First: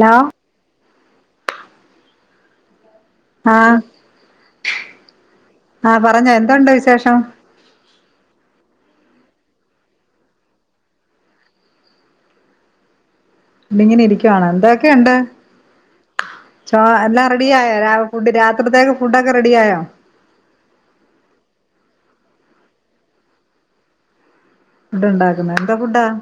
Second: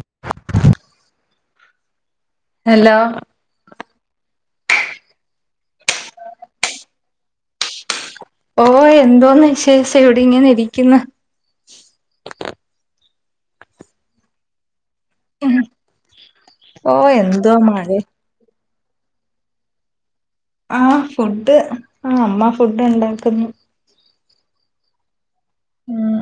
Law hello ആഹ ആ പറഞ്ഞോ എന്തുണ്ട് വിശേഷം ഓ എന്തോന്ന് വിശേഷം ഇവിടെ ഇങ്ങെ ഇരിക്കുന്നു [unintelligible] ഇങ്ങനെ ഇരിക്കുവവാാണ് എന്താ ന്തെക്കെണ്ട് ചൊ ഓ എല്ലാം എന്തോ റെഡിയായൊ മഴ രാ [unintelligible] പ്രത്യേക ഫുഡൊക്കെ റെഡിയയോ ആഹ് ഫുഡ് ആ അമ്മ ഫുഡ്ഡ് ഉണ്ടാക്കുന്നു ഇട്ണ്ടാക്ക [unintelligible] എന്തോ ഫുഡ്ഡാ ഉം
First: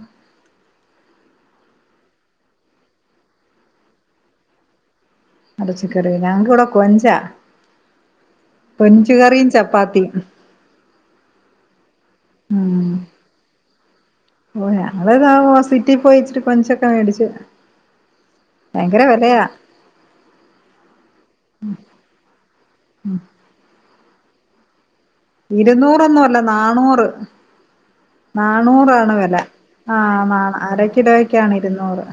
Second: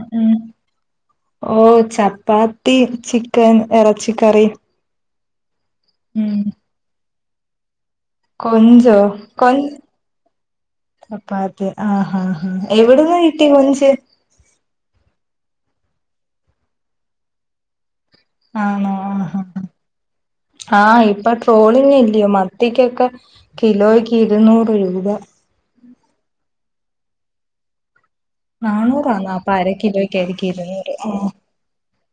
പ്പാത്തി ചിക്കൻ എറച്ചിക്കറി എരച്ചിക്കറി ഞങ്ങക്ക് ഇവിട കൊഞ്ചാ കൊഞ്ചോ കൊഞ്ച് കറീം ചപ്പാത്തിയും ചപ്പാത്തിയും ആ ഹാഹാ ഉം എവിട്ന്ന് കിട്ടി കൊഞ്ച് ഓ ഞങ്ങള് ഹോസ്പിറ്റെല് പോയിച്ചിരി കൊഞ്ചൊക്ക മേടിച്ച് ആണോ ഭയങ്കര ആ വിലയാ ആഹ് ഇപ്പ ട്രോളിങ് ഇല്ലയോ മത്തിക്കൊക്കെ കിലോയ് ഇരുന്നൂറ് രൂപ ഇരുന്നൂറൊന്നും അല്ല നാണ്ണൂറ് നാണ്ണൂറാണ് നാന്നൂറാന്നോ വെല അപ്പൊ അര ആ നാ കിലോയ്ക്കായിരിക്കും അര ഇരുന്നൂറ് ആ കിലോക്കാണ് ഇരുന്നൂറ്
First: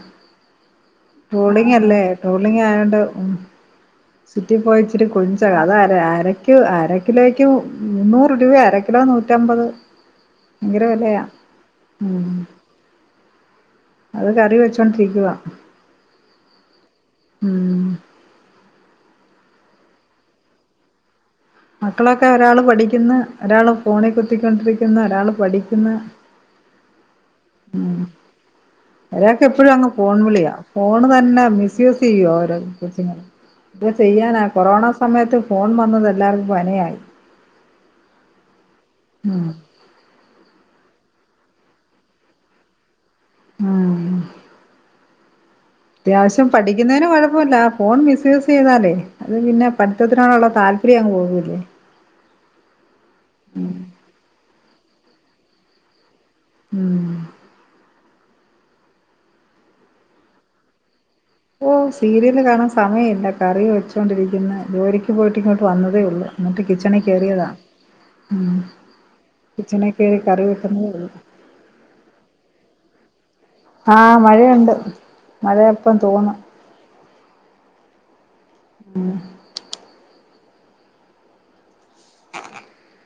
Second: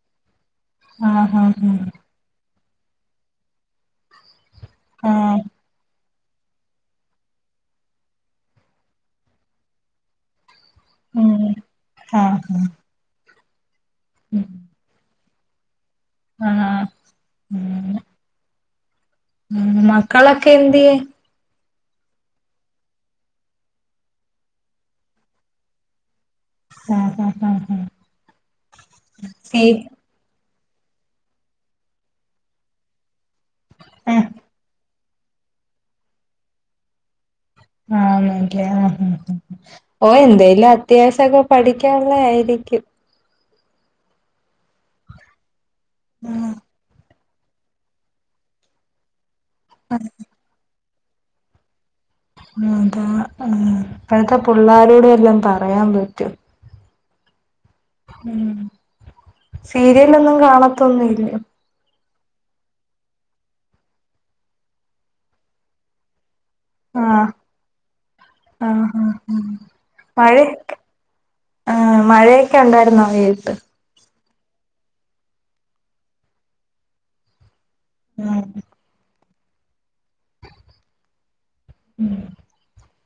ആ ട്രോളിങ് അല്ലേ ട്രോളിങ് ആ [unintelligible] സിറ്റി പോയിച്ചിട്ട് ആ ആ കൊഞ്ച അതാരാ ക്ക് അര കിലോക്ക് മുന്നൂറ് രൂപ അര കിലോ നൂറ്റമ്പത് ഭയങ്കര വെലെയ ഉം ഉം ആഹ് ആഹ് അത് കറി വെച്ചോണ്ടിരിക്കുവാ ആ ഉം ഉം മക്കളൊക്കെ എന്തിയെ മക്കളൊക്കെ ഒരാള് പഠിക്കുന്ന് ഒരാള് ഫോണിൽ കുത്തിക്കോണ്ടിരിക്കുന്ന് ഒരാള് പഠിക്കുന്ന് ആ ഹാ ഉം ഒരാക്ക് സീ എപ്പഴും അങ്ങ് ഫോൺ വിളിയാ ഫോണ് തന്നെ മിസ് യൂസ് ചെയ്യുവ ഓരോ കൊച്ചുങ്ങള് [unintelligible] ആഹ് ചെയ്യാനാ കൊറോണ സമയത്ത് ഫോൺ വന്നത് എല്ലാർക്കും പണിയായി ആന്ന് എനിക്ക് ആഹ് ഓ എന്തേലും ആ [unintelligible] ഒക്ക പഠിക്കാ ഒള്ള ആയിരിക്കും ഉം അത്യാവിശ്യം ആഹ് പഠിക്കുന്നതിന് കൊഴ അല്ല ഫോൺ മിസ് യൂസ് ചെയ്താലേ അത് പിന്നെ പഠിത്തത്തിനോടുള്ള താൽ [unintelligible] ത പ്പഴത്തെ പുള്ളാര് എല്ലാം പറയാൻ പറ്റും ഉം ഉ സീരിയലൊന്നും കാണത്തൊന്നില്ല ഓ സീരിയല് കാണാൻ സമയമില്ല കറി വെച്ചുകൊണ്ടിരിക്കുന്ന ജോലിക്ക് പോയിട്ട് ഇങ്ങോട്ട് വന്നതേ ഉള്ളൂ എന്നിട്ട് കിച്ചണി ആഹ കയറിയതാ ഉം ആ കിച്ചണി കയറി മഴയൊ കറി വെക്കുന്നതേ ഉള്ളൂ ആ മഴയൊക്കെ ഉണ്ടായിുന്നോ വെ ആഹ മഴയുണ്ട് മഴയ എപ്പ തോന്ന ഉം ഉം ഉം [unintelligible]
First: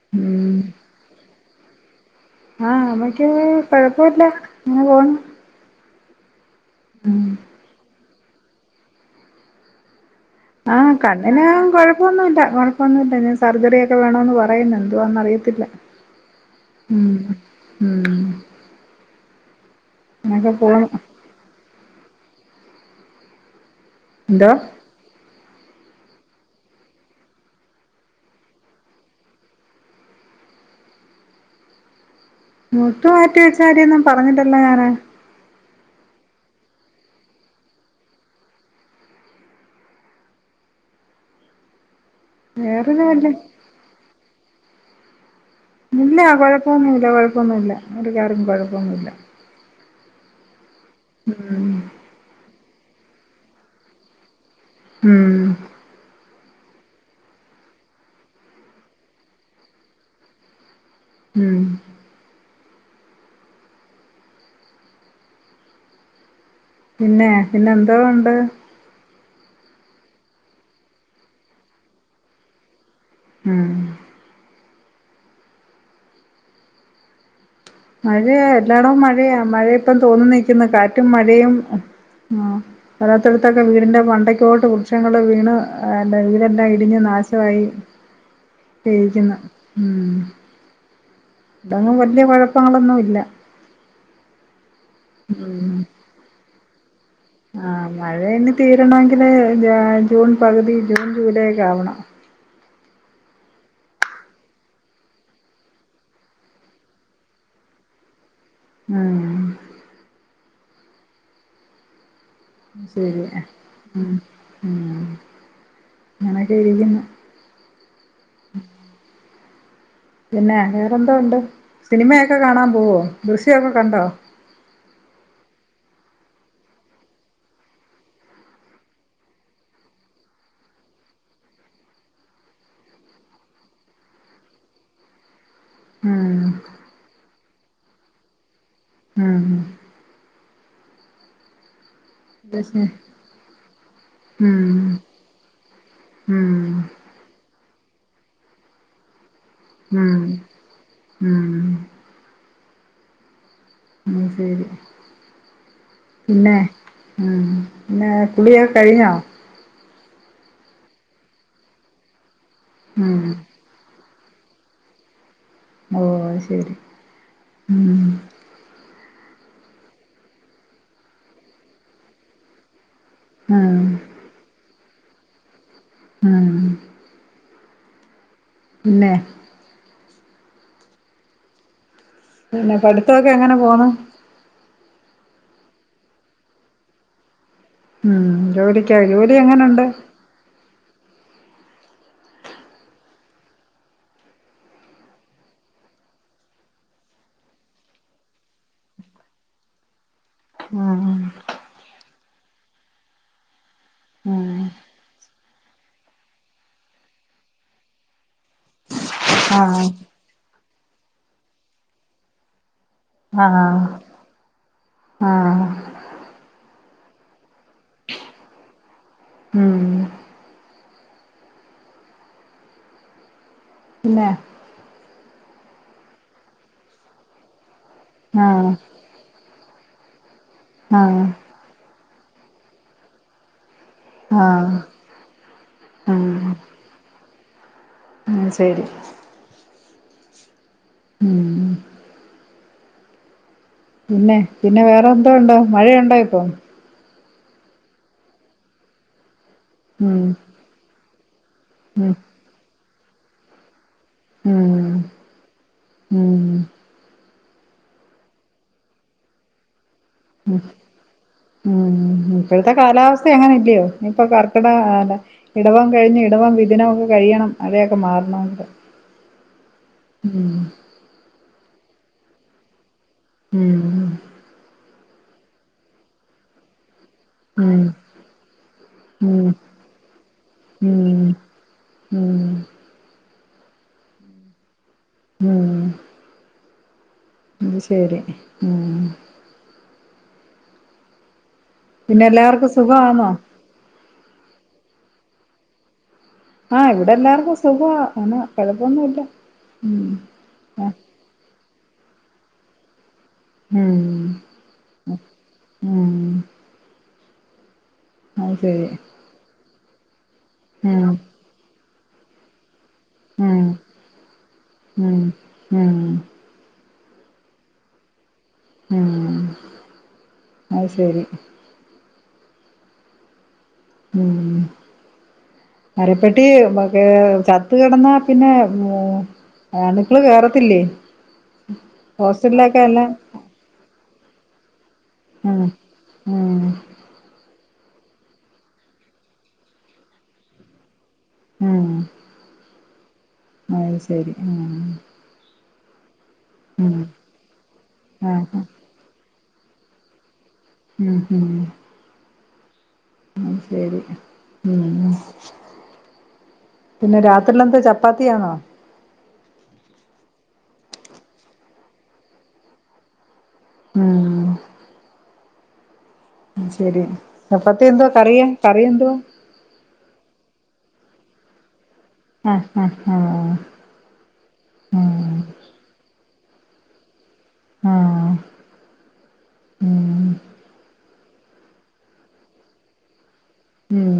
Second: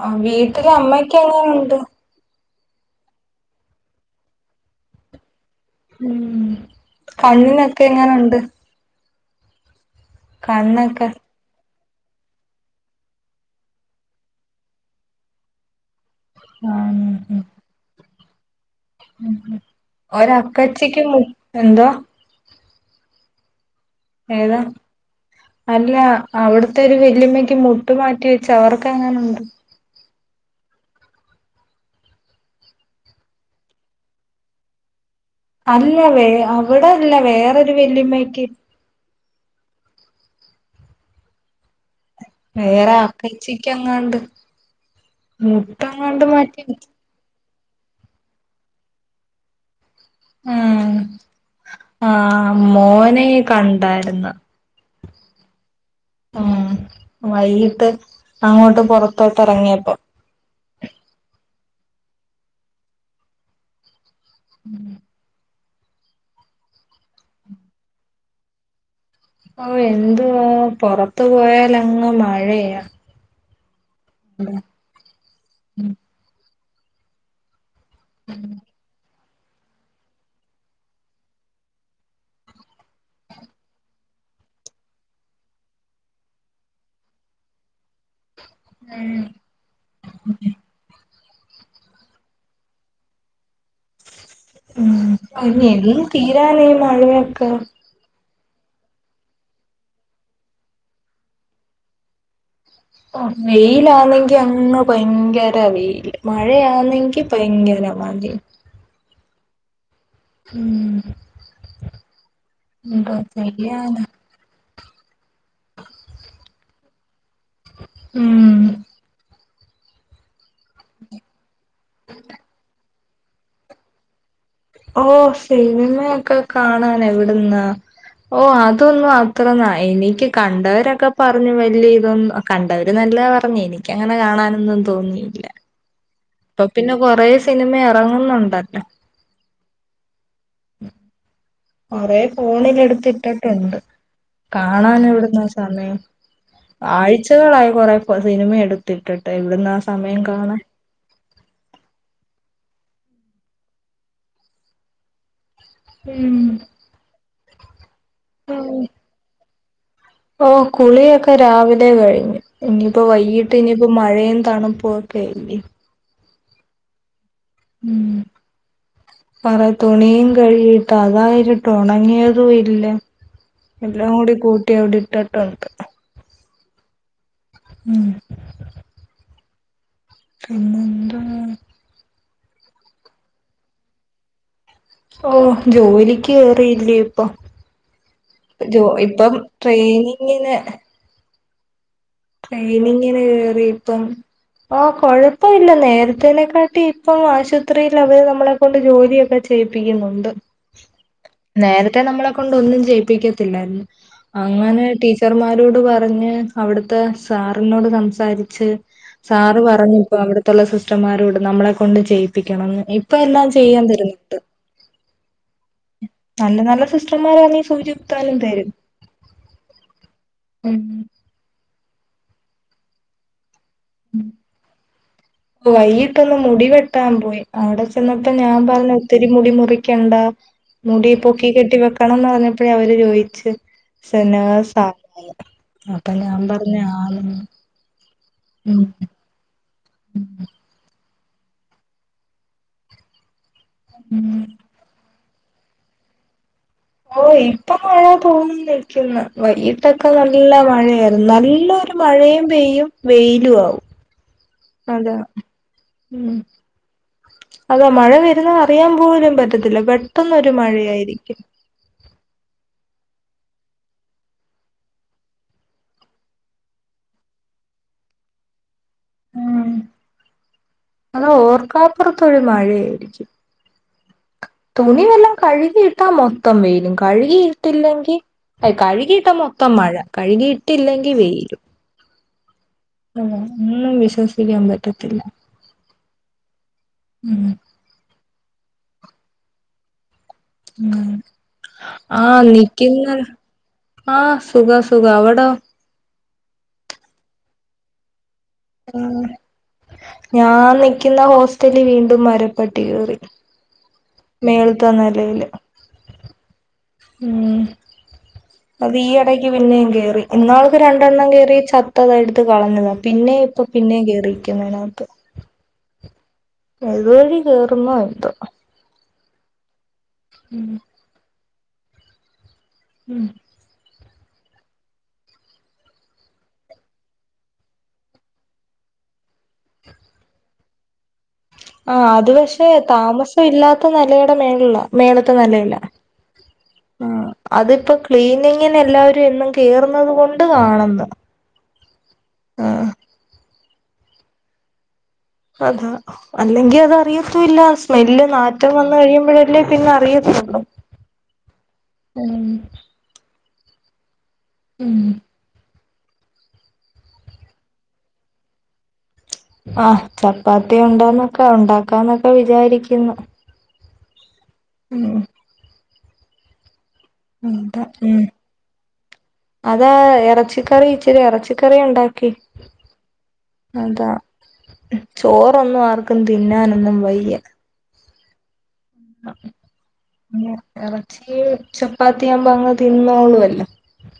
ആ വീട്ടില അമ്മക്ക് എങ്ങനെുണ്ട് ആഹ അമ്മക്ക് കൊഴപ്പുല്ല അങ്ങനെ പോണ് ഉം ഉം കണ്ണിനൊക്കെ എങ്ങനുണ്ട് [unintelligible] ആഹ കണ്ണൊക്കെ കണ്ണിന് കൊഴ കൊഴപ്പൊന്നുല്ല കൊഴപ്പൊന്നുല്ല സർജറിയ ഒക്കെ വേണോന്ന് പറയുന്നു എന്തോന്നാ അറിയത്തില്ല ഉ ഉം ഉം ഉം ഒര അങ്ങനൊക്കെ പോണ് അക്കച്ചിക്ക് എന്തോ എന്തോ ഏതാ അല്ല അവിടത്തെ ഒരു വെല്ലിയമ്മക്ക് മുട്ട് മാറ്റി വെച്ച് അവർക്ക അങ്ങനുണ്ട് മുട്ട് മാറ്റി വെച്ചകാര്യൊന്നും പറഞ്ഞിട്ടില്ല ഞാന് അല്ല വേ അവിടെ അല്ല വേറൊരു വെല്ലിയമ്മക്ക് വേറെ വേറൊരു വല്ല അപ്പച്ചിക്ക് എങ്ങാണ്ട് മുട്ടം കൊണ്ട് മാറ്റി കുഴപ്പൊന്നുല്ല അവർക്കർക്കും കുഴപ്പമൊന്നുല്ല ഉം ആ മോന കണ്ടായിര്ന്ന് ഉം ഉ വൈകിട്ട് അങ്ങോട്ട് പൊറത്തോട്ടറങ്ങിയപ്പൊ ഉം ഉം പിന്നെ പിന്നെ എന്താ ഉണ്ട് ഓ എന്ത്വ പൊറത്തു പോയാലങ്ങ് മഴയാ ഉം ഉം മഴയാ എല്ലാടും മഴയാ മഴയിപ്പം തോന്നുനിക്കുന്നു കാറ്റും മഴയും ആ അല്ലാത്തടത്തൊക്കെ വീടിന്റെ മണ്ടയ്ക്കോട്ട് വൃക്ഷങ്ങള് വീണ് വീടെല്ലാം ഇടിഞ്ഞ് നാശവായി രിക്കുന്ന ഉം തങ്ങും വല്യ കൊഴപ്പങ്ങളൊന്നു ഇല്ല ഉം പിന്നെ എന്നും തീരാലയും പഴയെ ആ മഴേണ് - തീരണെങ്കില് ജ് ജൂൺ പകുതി ജൂൺ ജൂലൈെ ക്കെ ആവണം ഉം വെയിലാണെങ്കി അങ്ങ് ഭയങ്കര വെയില് മഴയാന്നെങ്കി ഭയങ്കര മഴീ മ്മ് ഉം എന്തോ ചെയ്യാനാ മ്മ് അങ്ങനൊക്കെരിക്കുന്നു ഉം പിന്നെ വേറെന്തോണ്ട് സിനിമയൊക്കെ കാണാൻ പോവോ ദൃശ്യൊക്കെ കണ്ടോ ഓ സിനിമയൊക്കെ കാണാൻ എവിടുന്നാ ഓ അതൊന്നും അത്രന്നാ എനിക്ക് കണ്ടവരൊക്കെ പറഞ്ഞു വല്യതൊന്നു കണ്ടവര് നല്ലതാ പറഞ്ഞു എനിക്കങ്ങനെ കാണാനൊന്നും തോന്നിയില്ല ഉം ഇപ്പൊ പിന്നെ കൊറെ സിനിമ ഇറങ്ങുന്നുണ്ടല്ലോ ഉം [inaudible] കൊറെേ ഫോണിൽ ദൃശ്യം എടുത്തിട്ടിട്ടൊണ്ട് ഉം കാണാൻ എവിടുന്നാ സമയം ഉം ആഴ്ചകളായി കൊറെ പ്പ സിനിമയെടുത്തിട്ടിട്ട-ഒ - ട്ടയെവിട്ന്നാ ഉം സമയം കാണാൻ ഉം ഉ ശരി ഉം പിന്നെ ഉം ന്നെ കുളിയൊക്കെ കഴിഞ്ഞോ ഓ കുളിയൊക്കെ രാവിലെ കഴിഞ്ഞു ഇനിയിപ്പോ ഉം വൈകിട്ട് ഇനിയിപ്പോ മ ഴയും തണുപ്പുവൊക്കെയല്ലി ഓ ശരി ഉം പറ തുണിയും കഴുകിട്ട് അതായിരിട്ട് ഒണങ്ങിയതു ഇല്ല ഉം എല്ലാം കൂടി കൂട്ടി അവിടെ ഇട്ടിട്ടൊണ്ട് ഉം ഉം ഉം പിന്നെ പിന്നെന്താ പിന്നെ പഠിത്തൊക്കെ എങ്ങനെ പോന്ന ഓ ജോലിക്ക് കേറിയില്ലേ ഇപ്പൊ ഉം ജോ ജോലിക്കാ ഇപ്പം ജോലി എങ്ങനുണ്ട് ട്രെയിനിങ്ങിന് ട്രെയിനിങ്ങിന് കേറി ഇപ്പം ആ കൊഴപ്പമില്ല നേരത്തേനെക്കാട്ടി ഇപ്പം ആശുപത്രിയിൽ അവര് നമ്മളെ കൊണ്ട് ജോലിയൊക്കെ ചെയ്യിപ്പിക്കുന്നുണ്ട് ഉം നേരത്തെേ നമ്മളെ കൊണ്ട് ഒന്നും ചെയയിപ്പിക്കത്തില്ലായിരുന്നു ഉം അങ്ങനെ ടീച്ചർമാരോട് പറഞ്ഞ് അവിടു ഇത്തെ സാറിനോട് സംസാരിച്ച് സാറ് ആഹ് പറഞ്ഞപ്പോ അവിടെ മത്തുള്ള സിസ്റ്റർമാരോട് നമ്മളെ കൊണ്ട് ചെയ്യിപ്പിക്കണം ഇപ്പ എല്ലാം ചെയ്യാൻ ആഹ് തരുന്നിട്ട് ആഹ് നല്ല നല്ല സിസ്റ്റർമാരാനെൽ സൂചികുത്താനും തരും ഉം ഉ പിന്നെ വൈകിട്ടൊന്ന് മുടി വെട്ടാൻ പോയി അവിടെ ചെന്നപ്പോ ഞാൻ ആഹ് പറഞ്ഞ ഒത്തിരി മുടി മുറിക്കണ്ട മുടി ആഹ് പൊക്കി കെട്ടി വെക്കണംന്ന് പറഞ്ഞപ്പോഴേ അവര് ചോയിച്ചു ആഹ് നേഴ്സ് ആഹ് ആണല്ലേ അപ്പൊ ഞാൻ പറഞ്ഞ ആ ഉ ശരി ഉം ഉം പിന്നെ ഉം പിന്നെ വേറെന്ത ഇപ്പോണ്ടോ മഴയുണ്ടോ ഇപ്പൊ ഓ ഇപ്പം മഴ തോർന്നിൽകുന്നു വൈകീട്ടൊക്കെ ഉം നല്ല മഴയ പുന്നാലി എല്ല ഒരു ഉം മഴയും പെയ്യും വെയിലു ആവും ഉം അതാ ഉ ഉം അതാ മഴ വരുന്ന അറിയാൻ പോലും പറ്റത്തില്ല ബട്ട് ഉ ഉം ഇപ്പോഴത്തെ കാലാവസ്ഥ എങ്ങനെ ഇല്ലയോ ഇപ്പൊ കർക്കിട ഇടവം കഴിഞ്ഞ് ഇടവം വിദിനം ഒക്കെ കഴിയണം മഴയൊക്കെ മാറണണ്ട് ഉം ഉം കാപ്പുറത്തഴ മഴയായിരിക്കും ഉം തുണിവെല്ലാം കഴുകിയിട്ടാ മൊത്തം വെയിലും ഉം കഴുകിയിട്ടില്ലെങ്കിൽ അ കഴുകിയിട്ടാ ഉം മൊത്തം മഴ കഴുകിയിട്ടില്ലെങ്കി ഉം വെയിലും ഉം ഒഉം ഒന്നും വിശ്വസിക്കാൻ പറ്റ ഉം ഉം അത് ശരി ഉം ഉം പിന്നെ ആഹ് എല്ലാവർക്കും നിക്കുന്ന സുഖവാന്നോ ആഹ് സുഖ സുഖ അവിടോ ആഹ് ഇവിടെ എല്ലാർക്കും സുഖാ ആണ്. കൊഴപ്പൊന്നുല്ല ഉം ഞാൻ ആഹ് നിക്കുന്ന ഹോസ്സ് റ്റലി വീണ്ടും മരപ്പെട്ടി കേറി ഉം മേളിത്ത നിലയില്. ഉം ഉം അത് ഈയടക്ക് പിന്നെ കേറി ഇന്നാൾക്ക് ഉം രണ്ടെണ്ണം കേറി ച ഇട്ത്ത് കളഞ്ഞത പിന്നെ ഉം ഇപ്പൊ പിന്നെ കേയറിരിക്കുന്നയിനാത്ത് ഉം ഉം ഏതുവഴി കേയറുന്നോ എന്തോ ഉം ഉം അത് ശരി ഉം ഉം മരപ്പെട്ടി ചത്ത് കിടന്നാ പിന്നെ ഉ അണുക്കള് കേറത്തില്ലേ ആ അത് പക്ഷെ ഹോസ്റ്റലിലൊക്കെ എല്ലാം താമസം ഇല്ലാത്ത നിലയുടെ മേള മേളിത്തെ ഉം നിലയില ഉം ആ അതിപ്പോ ക്ലീനിങ്ങിന് എല്ലാവരും എന്നും കേറുന്നത് കൊണ്ട് കാണുന്നു ഉം ആഹ് അത് ശരി ഉം അത് അല്ലെങ്കി അത് ഉം അറിയത്തൂല്ല സ്മെല്ല് ആഹ് നാറ്റം വന്ന് കഴിയുമ്പോഴേ അല്ലേ പിന്നെ അറിയുന്നുണ്ടോ ഉം ഉം ഉം ഉം ശരി ഉം പിന്നെ രാത്രിലെന്താ ചപ്പാത്തിയാണോ ആഹ് ചപ്പാത്തി ഉണ്ടന്നൊക്കെ ഉണ്ടാക്കാന്നൊക്കെ വിചാരിക്കുന്നു. ഉം ഉം [unintelligible] ചപ്പാത്തി അതാ എന്തുവാ ഉ കറിയ കറി എന്തുവാ അതാ ഇറച്ചിക്കറി [unintelligible] ഇറച്ചിക്കറിയുണ്ടാ ആഹ് ആഹ് ആഹ് അതാ ആഹ് ചോറൊന്നും ആർക്കും തിന്നാനൊന്നും വയ്യ ആഹ് ഉം [unintelligible] ച്ചീ ചപ്പാത്തിയാവുമ്പോൾ അങ്ങനെ തിന്നോള്ളൂ അല്ലേ ഉം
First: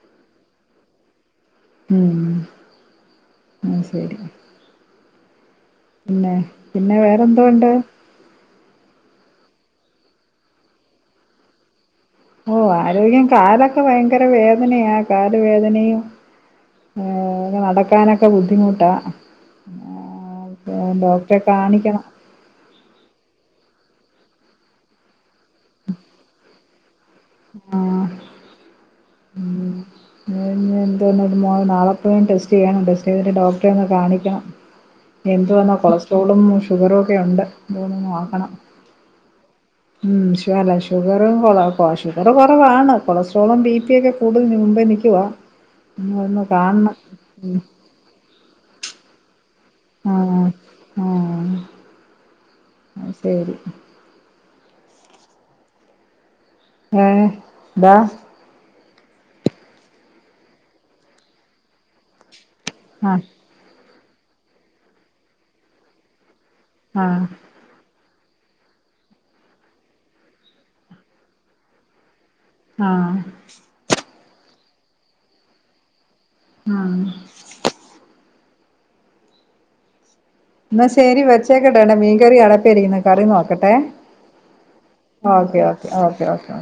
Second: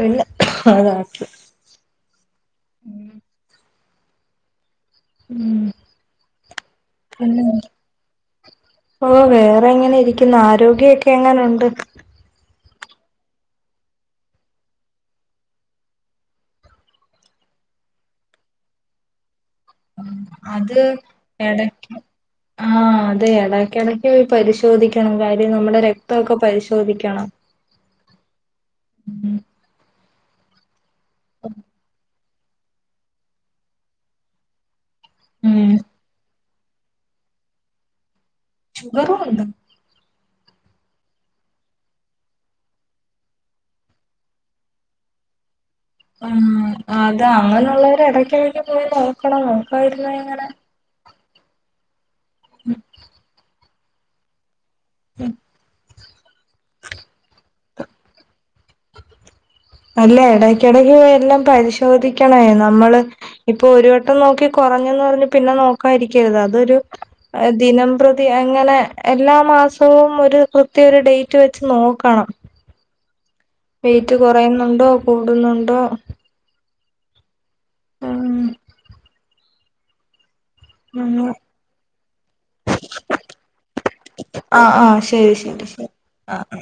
അല്ല അതാ ഉം ശരി ഉം പിന്നെ പിന്നെ വേറെന്തോ ഉണ്ട് ഓ വേറെ എങ്ങനെ ഇരിക്കുന്ന് ആരോഗ്യക്കെ എങ്ങനുണ്ട് ഓ ആരോഗ്യം കാലൊക്കെ ഭയങ്കര വേദനയാ കാല് വേദനയും ഏ നടക്കാനൊക്കെ ബുദ്ധിമുട്ടാ ഡോക്ടറെ കാണിക്കണം ആഹ അതെ ഇടയ്ക്കിടക്ക് പരിശോധിക്കണം നമ്മുടെ രക്തംഒക്കെ പരീശോ - [unintelligible] ദിക്കണം ആ ഉം [unintelligible] [unintelligible] നാളേപോയി ടെസ്റ്റ്‌ ചെയ്യാനുണ്ട് [unintelligible] ഡോക്ടറെ ഒന്ന് കാണിക്കണം എന്ത് ഉം. വാന്നാ കൊളസ്ട്രോളും ഷുഗറൊക്കെ ഉണ്ട് അതുകൊണ്ടൊന്ന് നോക്കണം ഷുഗറും ഉണ്ടോ മു അല്ല ഷുഗറും ഷുഗറ് കുറവാണ് കൊളസ്ട്രോളും ബി പിയ ഒക്കെ കൂടുതൽ നി എനിക്കുവ ആ അത് അങ്ങനുള്ളവര് ഇടക്കിടക്ക് പോയി നോക്കണം പോയിട്ടില്ലെ ആഹ് ഇങ്ങനെ ആ ശരി [inaudible] ഏ ന്താ അല്ല ഇടക്കിടയ്ക്ക് എല്ലാം പരിശോധിക്കണ എ നമ്മള് ആഹ് ഇപ്പൊ ഒരു വട്ടം ഇപ്പം നോക്കി കുറഞ്ഞന്ന് പറഞ്ഞ് പിന്നെ നോക്കാരിക്കരുത് അത് അതൊരു ആഹ് ദിനംപ്രതി അങ്ങനെ എല്ലാ മാസവും ഒരു കൃത്യ ഒരു ഡേറ്റ് വെച്ച് നോക്കണം ആ വെയിറ്റ് കുറയുന്നുണ്ടോ കൂടുന്നുണ്ടോ? ആ ഉം എന്നാ ശെരി വെച്ചേക്കട്ടെ ഡാ മീൻകറി അടപ്പെരിക്കുന്നു കറി നോക്കട്ടെ ആഹ് ആഹ് ശരി ഓക്കെ ശരി ശരി ഓക്കെ ഓക്കെ ആഹ് ഓക്കെ